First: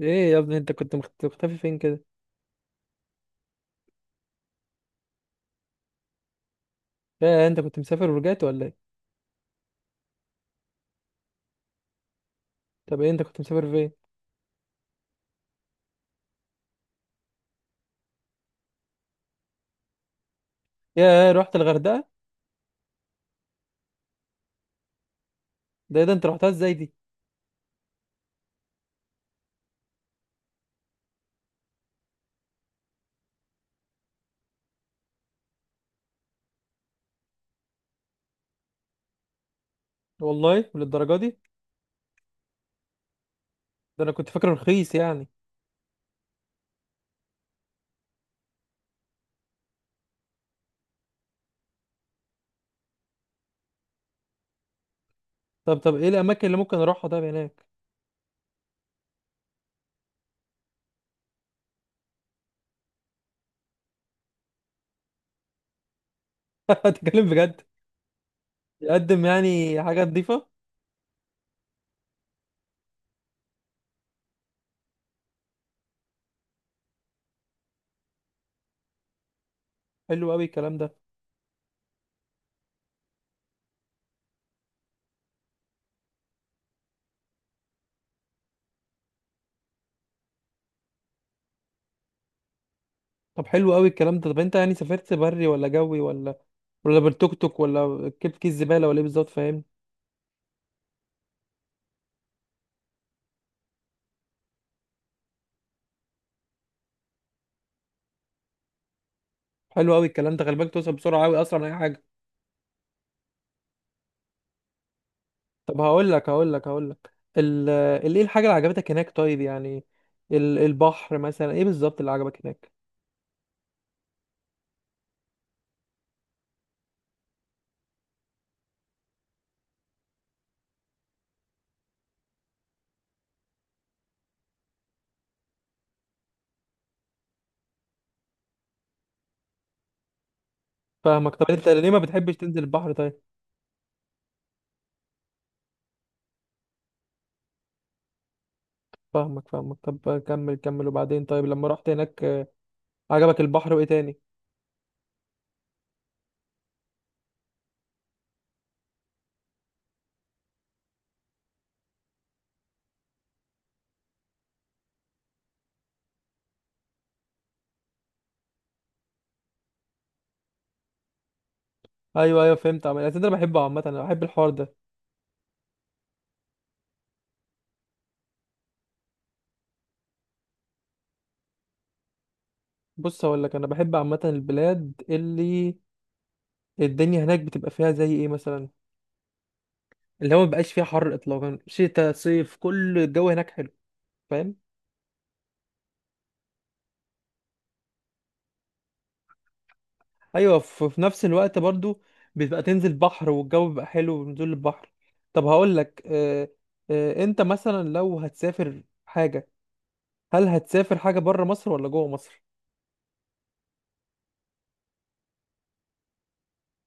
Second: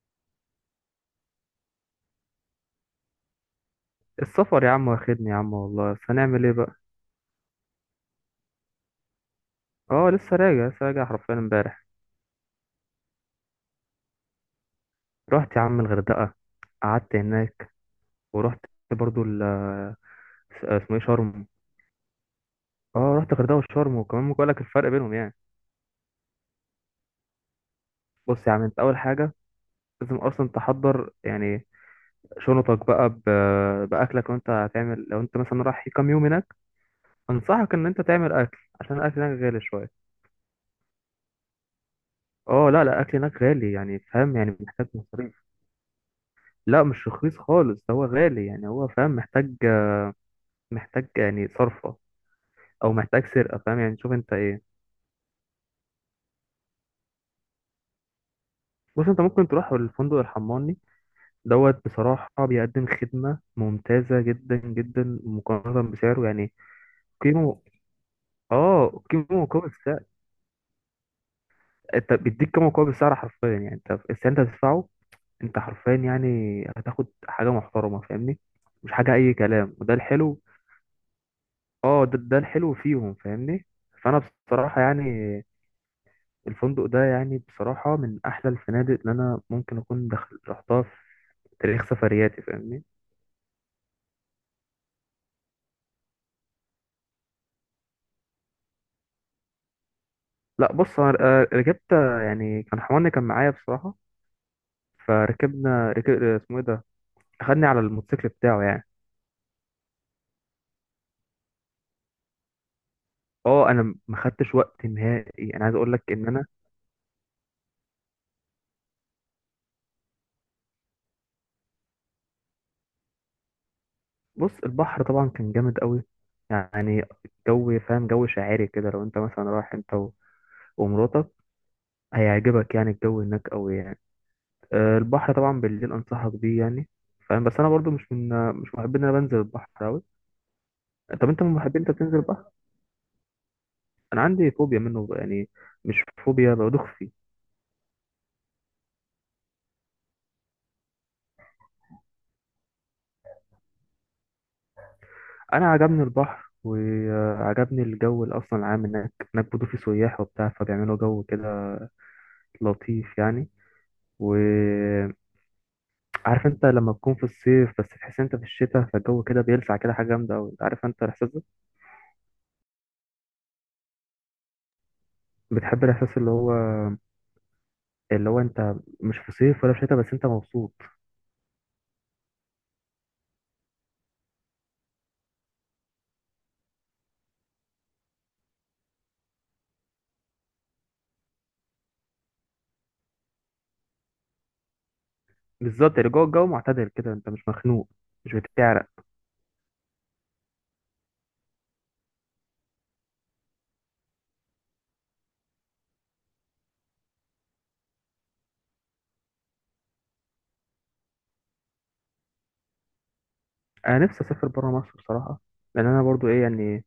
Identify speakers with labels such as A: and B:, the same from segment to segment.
A: ايه يا ابني، انت كنت مختفي فين كده؟
B: السفر يا عم واخدني يا عم والله، بس هنعمل ايه بقى؟
A: يا انت كنت مسافر ورجعت ولا ايه؟
B: اه، لسه راجع لسه راجع حرفيا امبارح.
A: طب ايه، انت كنت مسافر فين؟
B: رحت يا عم الغردقه، قعدت هناك ورحت برضو اسمه ايه؟
A: يا
B: شرم.
A: رحت الغردقه؟
B: اه رحت الغردقه وشرم، وكمان ممكن اقول لك الفرق بينهم يعني.
A: ده ايه ده؟ انت رحتها ازاي دي؟
B: بص يا عم، انت اول حاجه لازم اصلا تحضر يعني شنطك بقى، باكلك، وانت هتعمل لو انت مثلا رايح كام يوم هناك. انصحك ان انت تعمل اكل عشان الاكل هناك غالي شويه.
A: والله للدرجه دي؟
B: اه، لا لا، الاكل هناك غالي يعني،
A: ده انا كنت
B: فاهم؟
A: فاكره
B: يعني محتاج
A: رخيص يعني.
B: مصاريف. لا مش رخيص خالص، ده هو غالي يعني، هو فاهم، محتاج محتاج يعني صرفة، أو محتاج سرقة، فاهم يعني؟ شوف أنت إيه.
A: طب ايه الاماكن اللي ممكن اروحها طب، هناك؟
B: بص، أنت ممكن تروح الفندق الحماني دوت، بصراحة بيقدم خدمة ممتازة جدا جدا مقارنة بسعره يعني.
A: تتكلم بجد؟
B: قيمة. اه،
A: يقدم
B: قيمة مقابل
A: يعني
B: السعر.
A: حاجه نظيفه؟
B: أنت بيديك قيمة مقابل السعر حرفيا، يعني أنت السعر أنت هتدفعه، أنت حرفيا يعني هتاخد حاجة محترمة، فاهمني؟ مش حاجة أي كلام، وده
A: حلو
B: الحلو.
A: قوي الكلام ده.
B: اه ده الحلو فيهم، فاهمني؟ فأنا بصراحة يعني الفندق ده، يعني بصراحة، من أحلى الفنادق اللي أنا ممكن أكون دخل رحتها في تاريخ سفرياتي، فاهمني؟
A: طب حلو قوي الكلام ده. طب انت يعني سافرت بري ولا جوي ولا بالتوك توك ولا كيف كيس زباله ولا ايه بالظبط، فاهم؟
B: لا بص، أنا ركبت، يعني كان حماني كان معايا بصراحة. فركبنا ركب، اسمه إيه ده، أخدني على الموتوسيكل بتاعه يعني.
A: حلو قوي الكلام ده، خلي بالك توصل بسرعه قوي اسرع من اي حاجه.
B: أه، أنا ما خدتش وقت نهائي، أنا عايز
A: طب
B: أقول لك
A: هقول
B: إن
A: لك
B: أنا...
A: هقول لك هقول لك ايه الحاجة اللي عجبتك هناك طيب يعني؟ البحر مثلا، ايه بالظبط اللي عجبك هناك؟
B: بص، البحر طبعا كان جامد قوي يعني. جو، فاهم؟ جو شاعري كده، لو أنت مثلا رايح أنت ومراتك، هيعجبك يعني الجو هناك قوي يعني. البحر طبعا بالليل انصحك بيه يعني، فاهم؟ بس انا برضو مش محب ان انا بنزل البحر قوي. طب
A: فاهمك.
B: انت
A: طب
B: من
A: انت
B: محبين،
A: ليه
B: انت
A: ما
B: بتنزل
A: بتحبش
B: البحر؟
A: تنزل البحر طيب؟
B: انا عندي فوبيا منه يعني، مش فوبيا، بدوخ فيه.
A: فاهمك، فاهمك. طب كمل كمل وبعدين طيب، لما رحت هناك عجبك البحر وايه تاني؟
B: انا عجبني البحر وعجبني الجو، اللي اصلا العام هناك برضو في سياح وبتاع فبيعملوا جو كده لطيف يعني. وعارف، انت لما تكون في الصيف بس تحس انت في الشتاء، فالجو كده بيلسع كده، حاجه جامده قوي، عارف انت الاحساس ده؟
A: ايوه، ايوه، أصل انا بحبه عامة، انا بحب الحوار ده.
B: بتحب الاحساس اللي هو انت مش في صيف ولا في شتاء، بس انت مبسوط.
A: بص هقول لك، انا بحب عامة البلاد اللي الدنيا هناك بتبقى فيها زي ايه مثلا، اللي هو ما بقاش فيها حر اطلاقا، شتاء صيف كل الجو هناك حلو، فاهم؟
B: بالظبط يعني جوه الجو معتدل كده، انت مش مخنوق، مش بتعرق.
A: ايوه، في نفس الوقت برضو بتبقى تنزل بحر والجو بيبقى حلو بنزول البحر. طب هقول لك. انت مثلا لو هتسافر حاجه، هل هتسافر حاجه بره مصر ولا جوه مصر؟
B: انا نفسي اسافر بره مصر بصراحه، لان انا برضو ايه يعني،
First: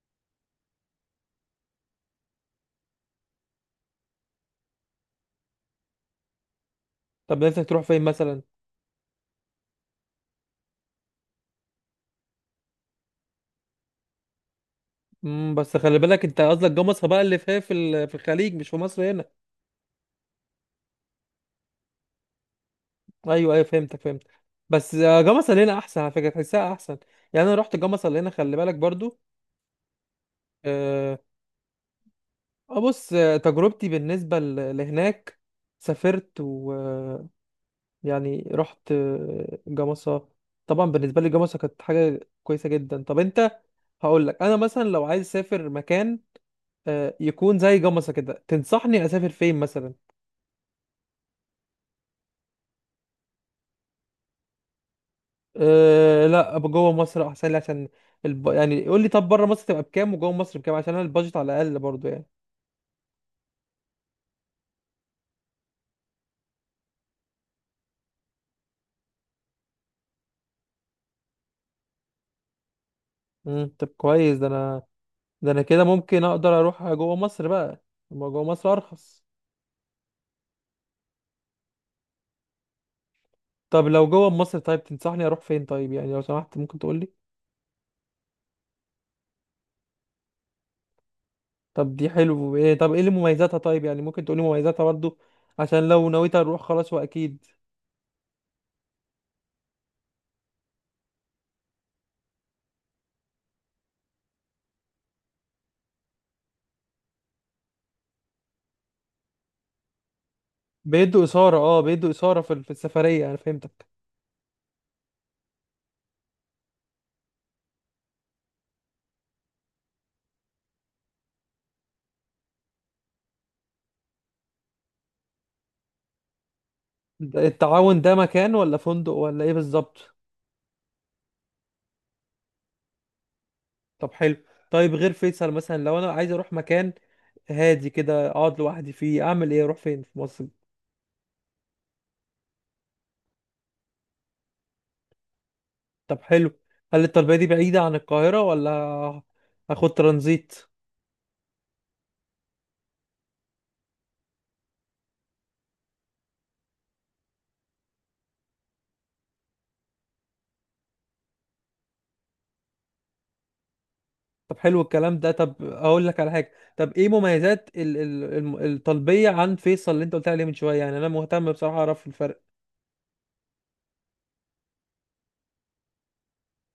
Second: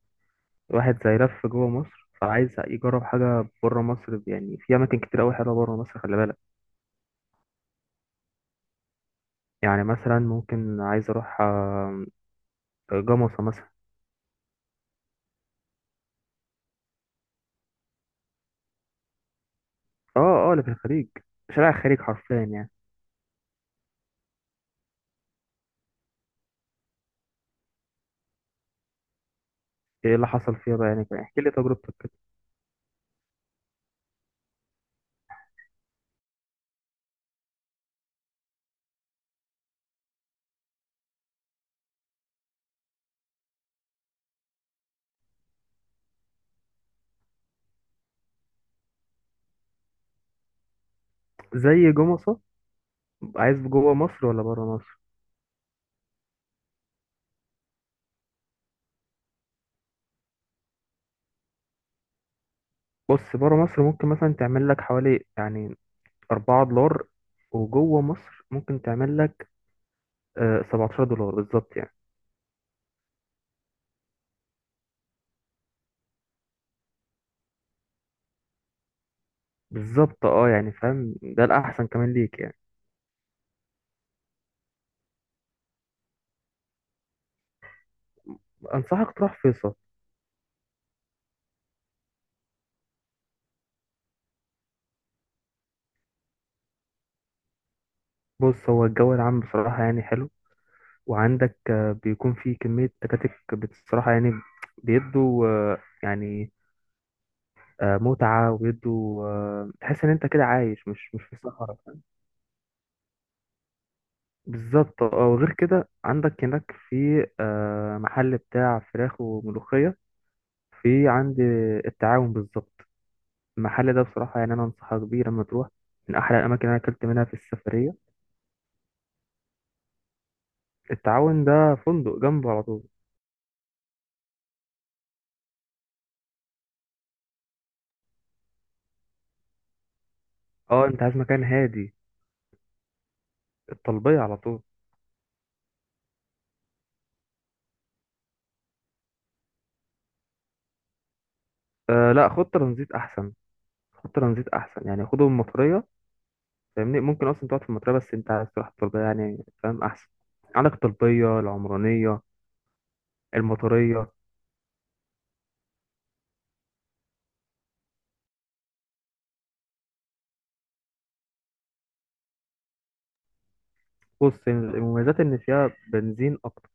B: واحد زي لف جوه مصر فعايز يجرب حاجه بره مصر، يعني في اماكن كتير قوي حلوه بره مصر، خلي بالك.
A: طب نفسك تروح فين مثلا؟
B: يعني مثلا ممكن عايز اروح جمصة مثلا.
A: بس خلي بالك، انت قصدك جوه مصر بقى اللي فيها في الخليج مش في مصر هنا.
B: اه. اه، اللي في الخليج، شارع الخليج حرفيا يعني.
A: ايوه، ايوه، فهمتك، فهمتك. بس جوه مصر هنا احسن، على فكره تحسها احسن. يعني انا رحت جوه مصر هنا، خلي بالك برضو.
B: ايه اللي حصل فيها بقى يعني؟
A: آه
B: احكي لي تجربتك كده.
A: بص، تجربتي بالنسبه لهناك، سافرت، يعني رحت جمصة. طبعا بالنسبة لي جمصة كانت حاجة كويسة جدا. طب انت، هقول لك، انا مثلا لو عايز اسافر مكان يكون زي جمصة كده، تنصحني اسافر فين مثلا؟
B: زي جمصة؟ عايز جوه مصر ولا بره مصر؟
A: أه لا، أبقى جوه مصر احسن لي عشان يعني قول لي، طب بره مصر تبقى بكام وجوه مصر بكام، عشان انا البادجت على الاقل برضو يعني.
B: بص، بره مصر ممكن مثلا تعمل لك حوالي يعني $4، وجوه مصر ممكن تعمل لك $17 بالظبط يعني.
A: طب كويس. ده انا كده ممكن اقدر اروح جوه مصر بقى، ما جوه مصر ارخص.
B: بالظبط، اه، يعني فاهم؟ ده الأحسن كمان ليك يعني.
A: طب لو جوه مصر طيب، تنصحني اروح فين طيب يعني، لو سمحت ممكن تقول لي؟
B: أنصحك تروح فيصل.
A: طب دي حلو ايه؟ طب ايه اللي مميزاتها طيب يعني؟ ممكن تقولي مميزاتها برضو عشان لو نويت اروح، خلاص واكيد.
B: بص هو الجو العام بصراحة يعني حلو، وعندك بيكون في كمية تكاتك بصراحة يعني، بيدوا يعني متعة، وبيدوا تحس إن أنت كده عايش
A: بيدوا
B: مش في
A: اثاره،
B: صحراء،
A: اه
B: فاهم؟
A: بيدوا اثاره في السفريه، انا فهمتك.
B: بالظبط، اه، وغير كده عندك هناك في محل بتاع فراخ وملوخية، في عند التعاون بالظبط. المحل ده بصراحة يعني أنا أنصحك بيه لما تروح، من أحلى الأماكن اللي أنا أكلت منها في السفرية.
A: التعاون ده مكان ولا فندق ولا ايه بالظبط؟
B: التعاون ده فندق جنبه على طول.
A: طب حلو. طيب غير فيصل مثلا، لو انا عايز اروح مكان هادي كده اقعد لوحدي فيه، اعمل ايه؟ اروح فين في مصر؟
B: أه، أنت عايز مكان هادي؟ الطلبية على طول.
A: طب حلو. هل الطلبيه دي بعيده عن القاهره، ولا هاخد ترانزيت؟
B: أه لا، خد ترانزيت أحسن. خد ترانزيت أحسن، يعني خده من المطرية، فاهمني؟ ممكن أصلا تقعد في المطرية، بس أنت عايز تروح الطلبية يعني، فاهم أحسن. عندك الطلبية، العمرانية، المطرية.
A: طب حلو الكلام ده. طب اقول لك على حاجه، طب ايه مميزات الطلبيه عن فيصل اللي انت قلت عليه من شويه؟ يعني انا مهتم بصراحه اعرف الفرق.
B: بص، المميزات إن فيها بنزين أكتر.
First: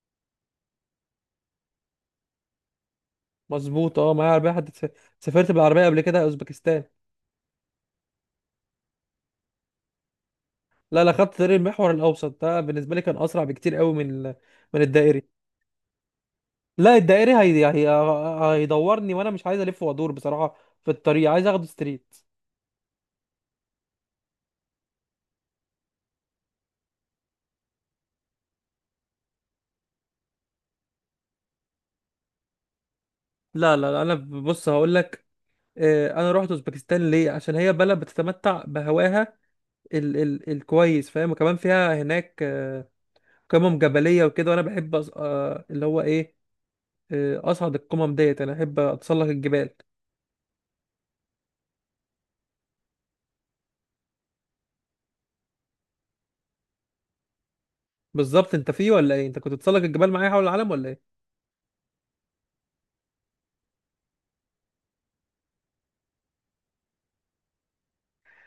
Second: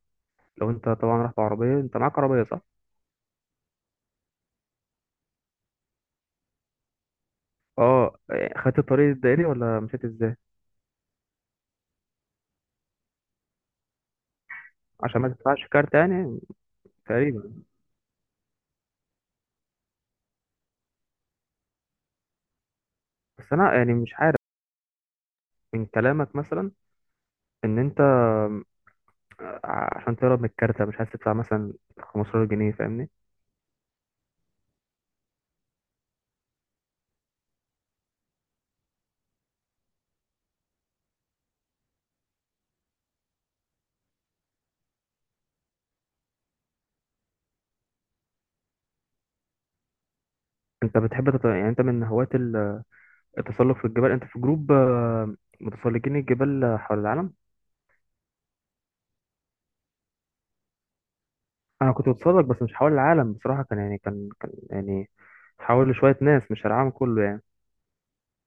B: لو أنت طبعا رايح بعربية، أنت معاك عربية صح؟
A: مظبوط، اه معايا عربيه حد، سافرت بالعربيه قبل كده اوزبكستان.
B: أه إيه، خدت الطريق الدائري ولا مشيت إزاي؟
A: لا لا، خدت طريق المحور الاوسط، ده بالنسبه لي كان اسرع بكتير قوي من
B: عشان
A: الدائري.
B: ما تدفعش كارت يعني.
A: لا الدائري هي
B: تقريبا.
A: يعني هي، هيدورني وانا مش عايز الف وادور بصراحه، في الطريق عايز اخد ستريت.
B: بس انا يعني مش عارف من كلامك مثلا، ان انت عشان تهرب من الكارتة مش عايز تدفع مثلا 15 جنيه، فاهمني؟
A: لا لا لا، انا بص هقول لك، انا رحت اوزبكستان ليه؟ عشان هي بلد بتتمتع بهواها ال ال الكويس، فاهم؟ وكمان فيها هناك قمم جبلية وكده، وانا بحب اللي هو ايه، اصعد القمم ديت، انا احب اتسلق الجبال.
B: انت بتحب يعني انت من هواة التسلق في الجبال؟ انت في جروب متسلقين الجبال حول العالم؟
A: بالظبط، انت فيه ولا ايه؟ انت كنت تتسلق الجبال معايا حول العالم ولا ايه؟
B: انا كنت بتسلق بس مش حول العالم بصراحة، كان يعني كان يعني حول لشوية ناس، مش العالم كله يعني.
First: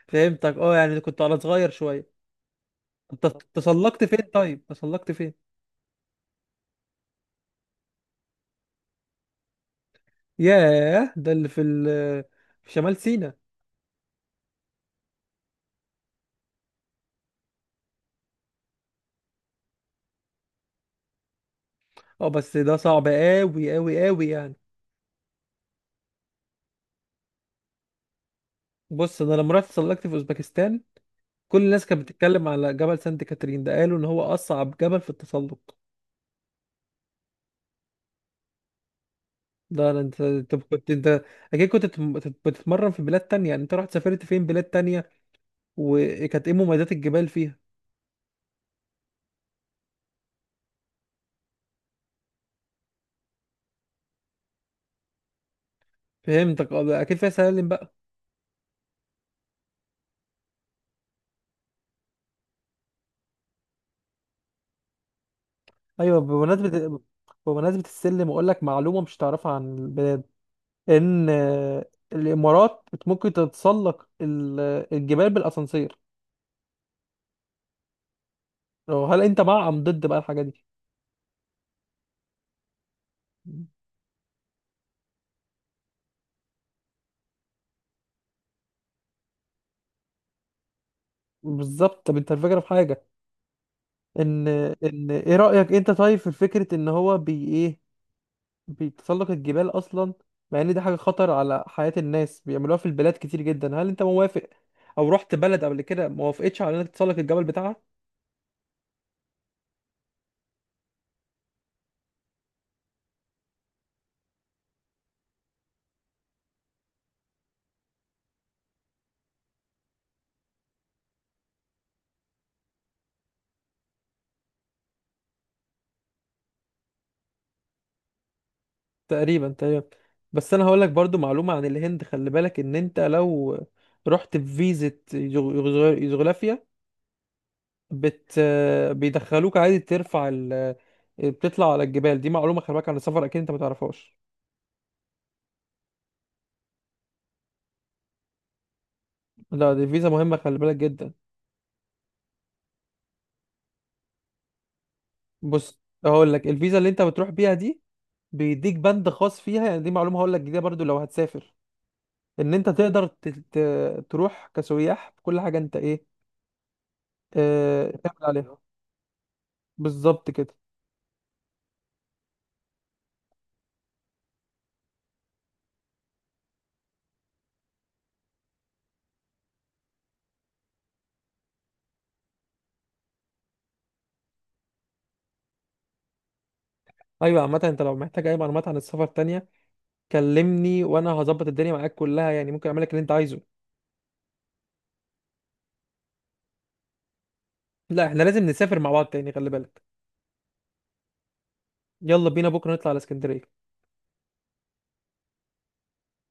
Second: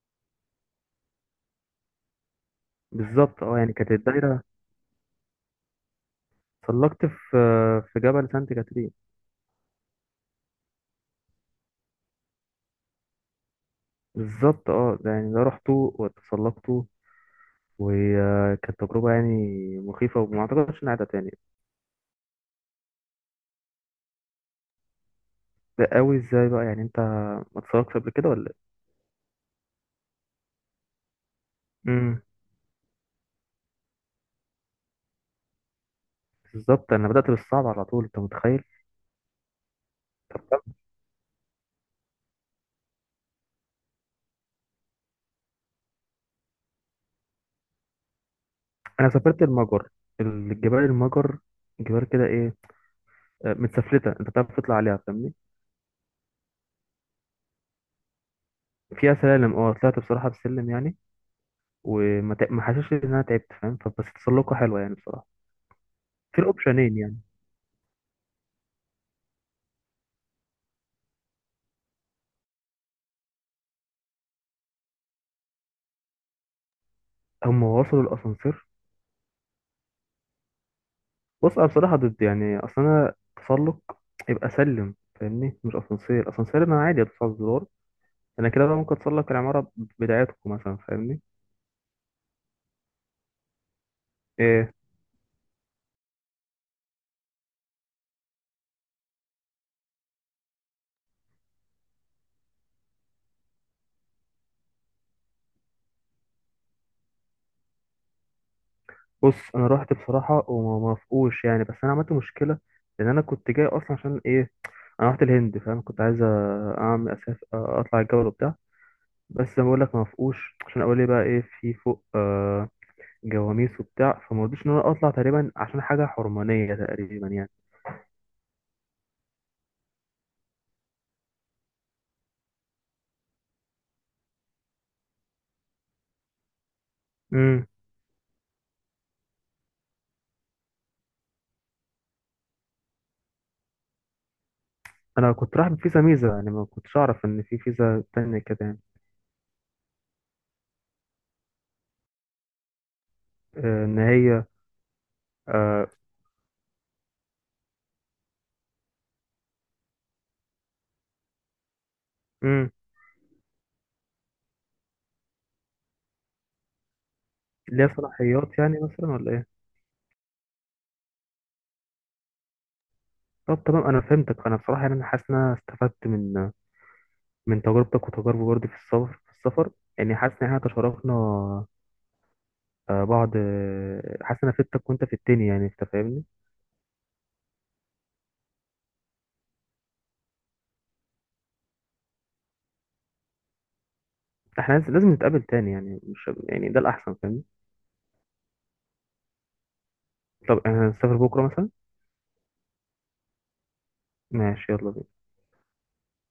A: فهمتك، اه يعني كنت على صغير شوية. انت
B: بالظبط اه، يعني كانت
A: تسلقت فين
B: الدايرة.
A: طيب؟ تسلقت فين؟
B: سلقت في في جبل سانت كاترين.
A: ياه، ده اللي في شمال سيناء؟
B: بالظبط اه، ده يعني ده رحته وتسلقت، وكانت تجربة يعني مخيفة، وما أعتقدش إنها هتعيدها تاني.
A: اه بس ده صعب قوي قوي قوي يعني.
B: ده قوي إزاي بقى يعني؟ أنت ما اتسرقتش قبل كده ولا إيه؟
A: بص انا لما رحت اتسلقت في اوزبكستان، كل الناس كانت
B: امم.
A: بتتكلم على جبل سانت كاترين ده، قالوا ان هو اصعب جبل في التسلق.
B: بالظبط أنا بدأت بالصعب على طول، أنت متخيل؟
A: لا لا، انت.
B: طب
A: طب
B: طب،
A: كنت انت، اكيد كنت بتتمرن في بلاد تانية يعني، انت رحت سافرت فين بلاد تانية؟ وكانت ايه مميزات الجبال فيها؟
B: أنا سافرت المجر. الجبال المجر، جبال كده إيه، متسفلتة، أنت بتعرف تطلع عليها فاهمني؟
A: فهمتك، اه اكيد فيها سلالم بقى.
B: فيها سلالم، أه طلعت بصراحة بسلم يعني، وما تع- ما حسيتش إن أنا تعبت، فاهم؟ فبس تسلقة حلوة يعني بصراحة.
A: ايوه،
B: في الأوبشنين يعني.
A: بمناسبة السلم اقول لك معلومة مش تعرفها عن البلاد، ان الامارات ممكن تتسلق الجبال بالاسانسير.
B: هم وصلوا الأسانسير؟
A: هل انت مع ام ضد بقى الحاجة دي؟
B: بص، انا بصراحه ضد يعني، اصل انا تسلق يبقى سلم فاهمني، مش اسانسير. اسانسير انا عادي ادوس على الزرار، انا كده بقى ممكن اتسلق العماره بدايتكم مثلا، فاهمني؟
A: بالظبط. طب انت، الفكرة في حاجة، ان
B: إيه.
A: ان ايه رأيك انت طيب في فكرة ان هو بي ايه، بتسلق الجبال اصلا، مع ان دي حاجه خطر على حياه الناس بيعملوها في البلاد كتير جدا، هل انت موافق؟ او رحت بلد قبل كده ما وافقتش على انك تسلق الجبل بتاعها؟
B: بص انا رحت بصراحه وما موافقوش يعني، بس انا عملت مشكله، لان انا كنت جاي اصلا عشان ايه؟ انا رحت الهند فاهم، كنت عايز اعمل اساس اطلع الجبل وبتاع. بس زي ما بقول لك، ما وافقوش عشان اقول لي بقى ايه في فوق؟ آه، جواميس وبتاع، فما رضيتش ان انا اطلع تقريبا، عشان حاجه حرمانيه تقريبا يعني.
A: تقريبا، تقريبا. بس انا هقول لك برضو معلومه عن الهند، خلي بالك ان انت لو رحت بفيزا يوغ- يوغوسلافيا،
B: إمم.
A: بت بيدخلوك عادي ترفع بتطلع على الجبال. دي معلومه خلي بالك عن السفر اكيد انت ما تعرفهاش.
B: انا كنت رايح بفيزا ميزه يعني، ما كنتش اعرف ان في فيزا تانية كده يعني.
A: لا دي فيزا مهمه خلي بالك جدا.
B: ان هي
A: بص
B: آه،
A: هقول لك، الفيزا اللي انت بتروح بيها دي بيديك بند خاص فيها، يعني دي معلومه هقول لك جديده برضو لو هتسافر، ان انت
B: امم
A: تقدر تروح كسياح بكل حاجه انت ايه، اه
B: ليها
A: تعمل عليها.
B: صلاحيات يعني مثلا، ولا ايه؟
A: بالظبط كده.
B: طب تمام، انا فهمتك. انا بصراحه يعني انا حاسس ان انا استفدت من تجربتك، وتجاربي برضه في السفر يعني. حاسس ان احنا تشاركنا بعض، حاسس ان انا فدتك وانت في التاني يعني، انت فاهمني؟
A: ايوه، عامه انت لو محتاج اي معلومات عن السفر تانية، كلمني وانا هظبط الدنيا معاك كلها، يعني ممكن اعمل لك اللي انت عايزه.
B: احنا لازم نتقابل تاني يعني، مش يعني ده الاحسن فاهمني؟
A: لا احنا لازم نسافر مع بعض تاني، خلي بالك.
B: طب احنا هنسافر بكره مثلا؟
A: يلا بينا بكره نطلع على اسكندريه.
B: ماشي، يلا بينا.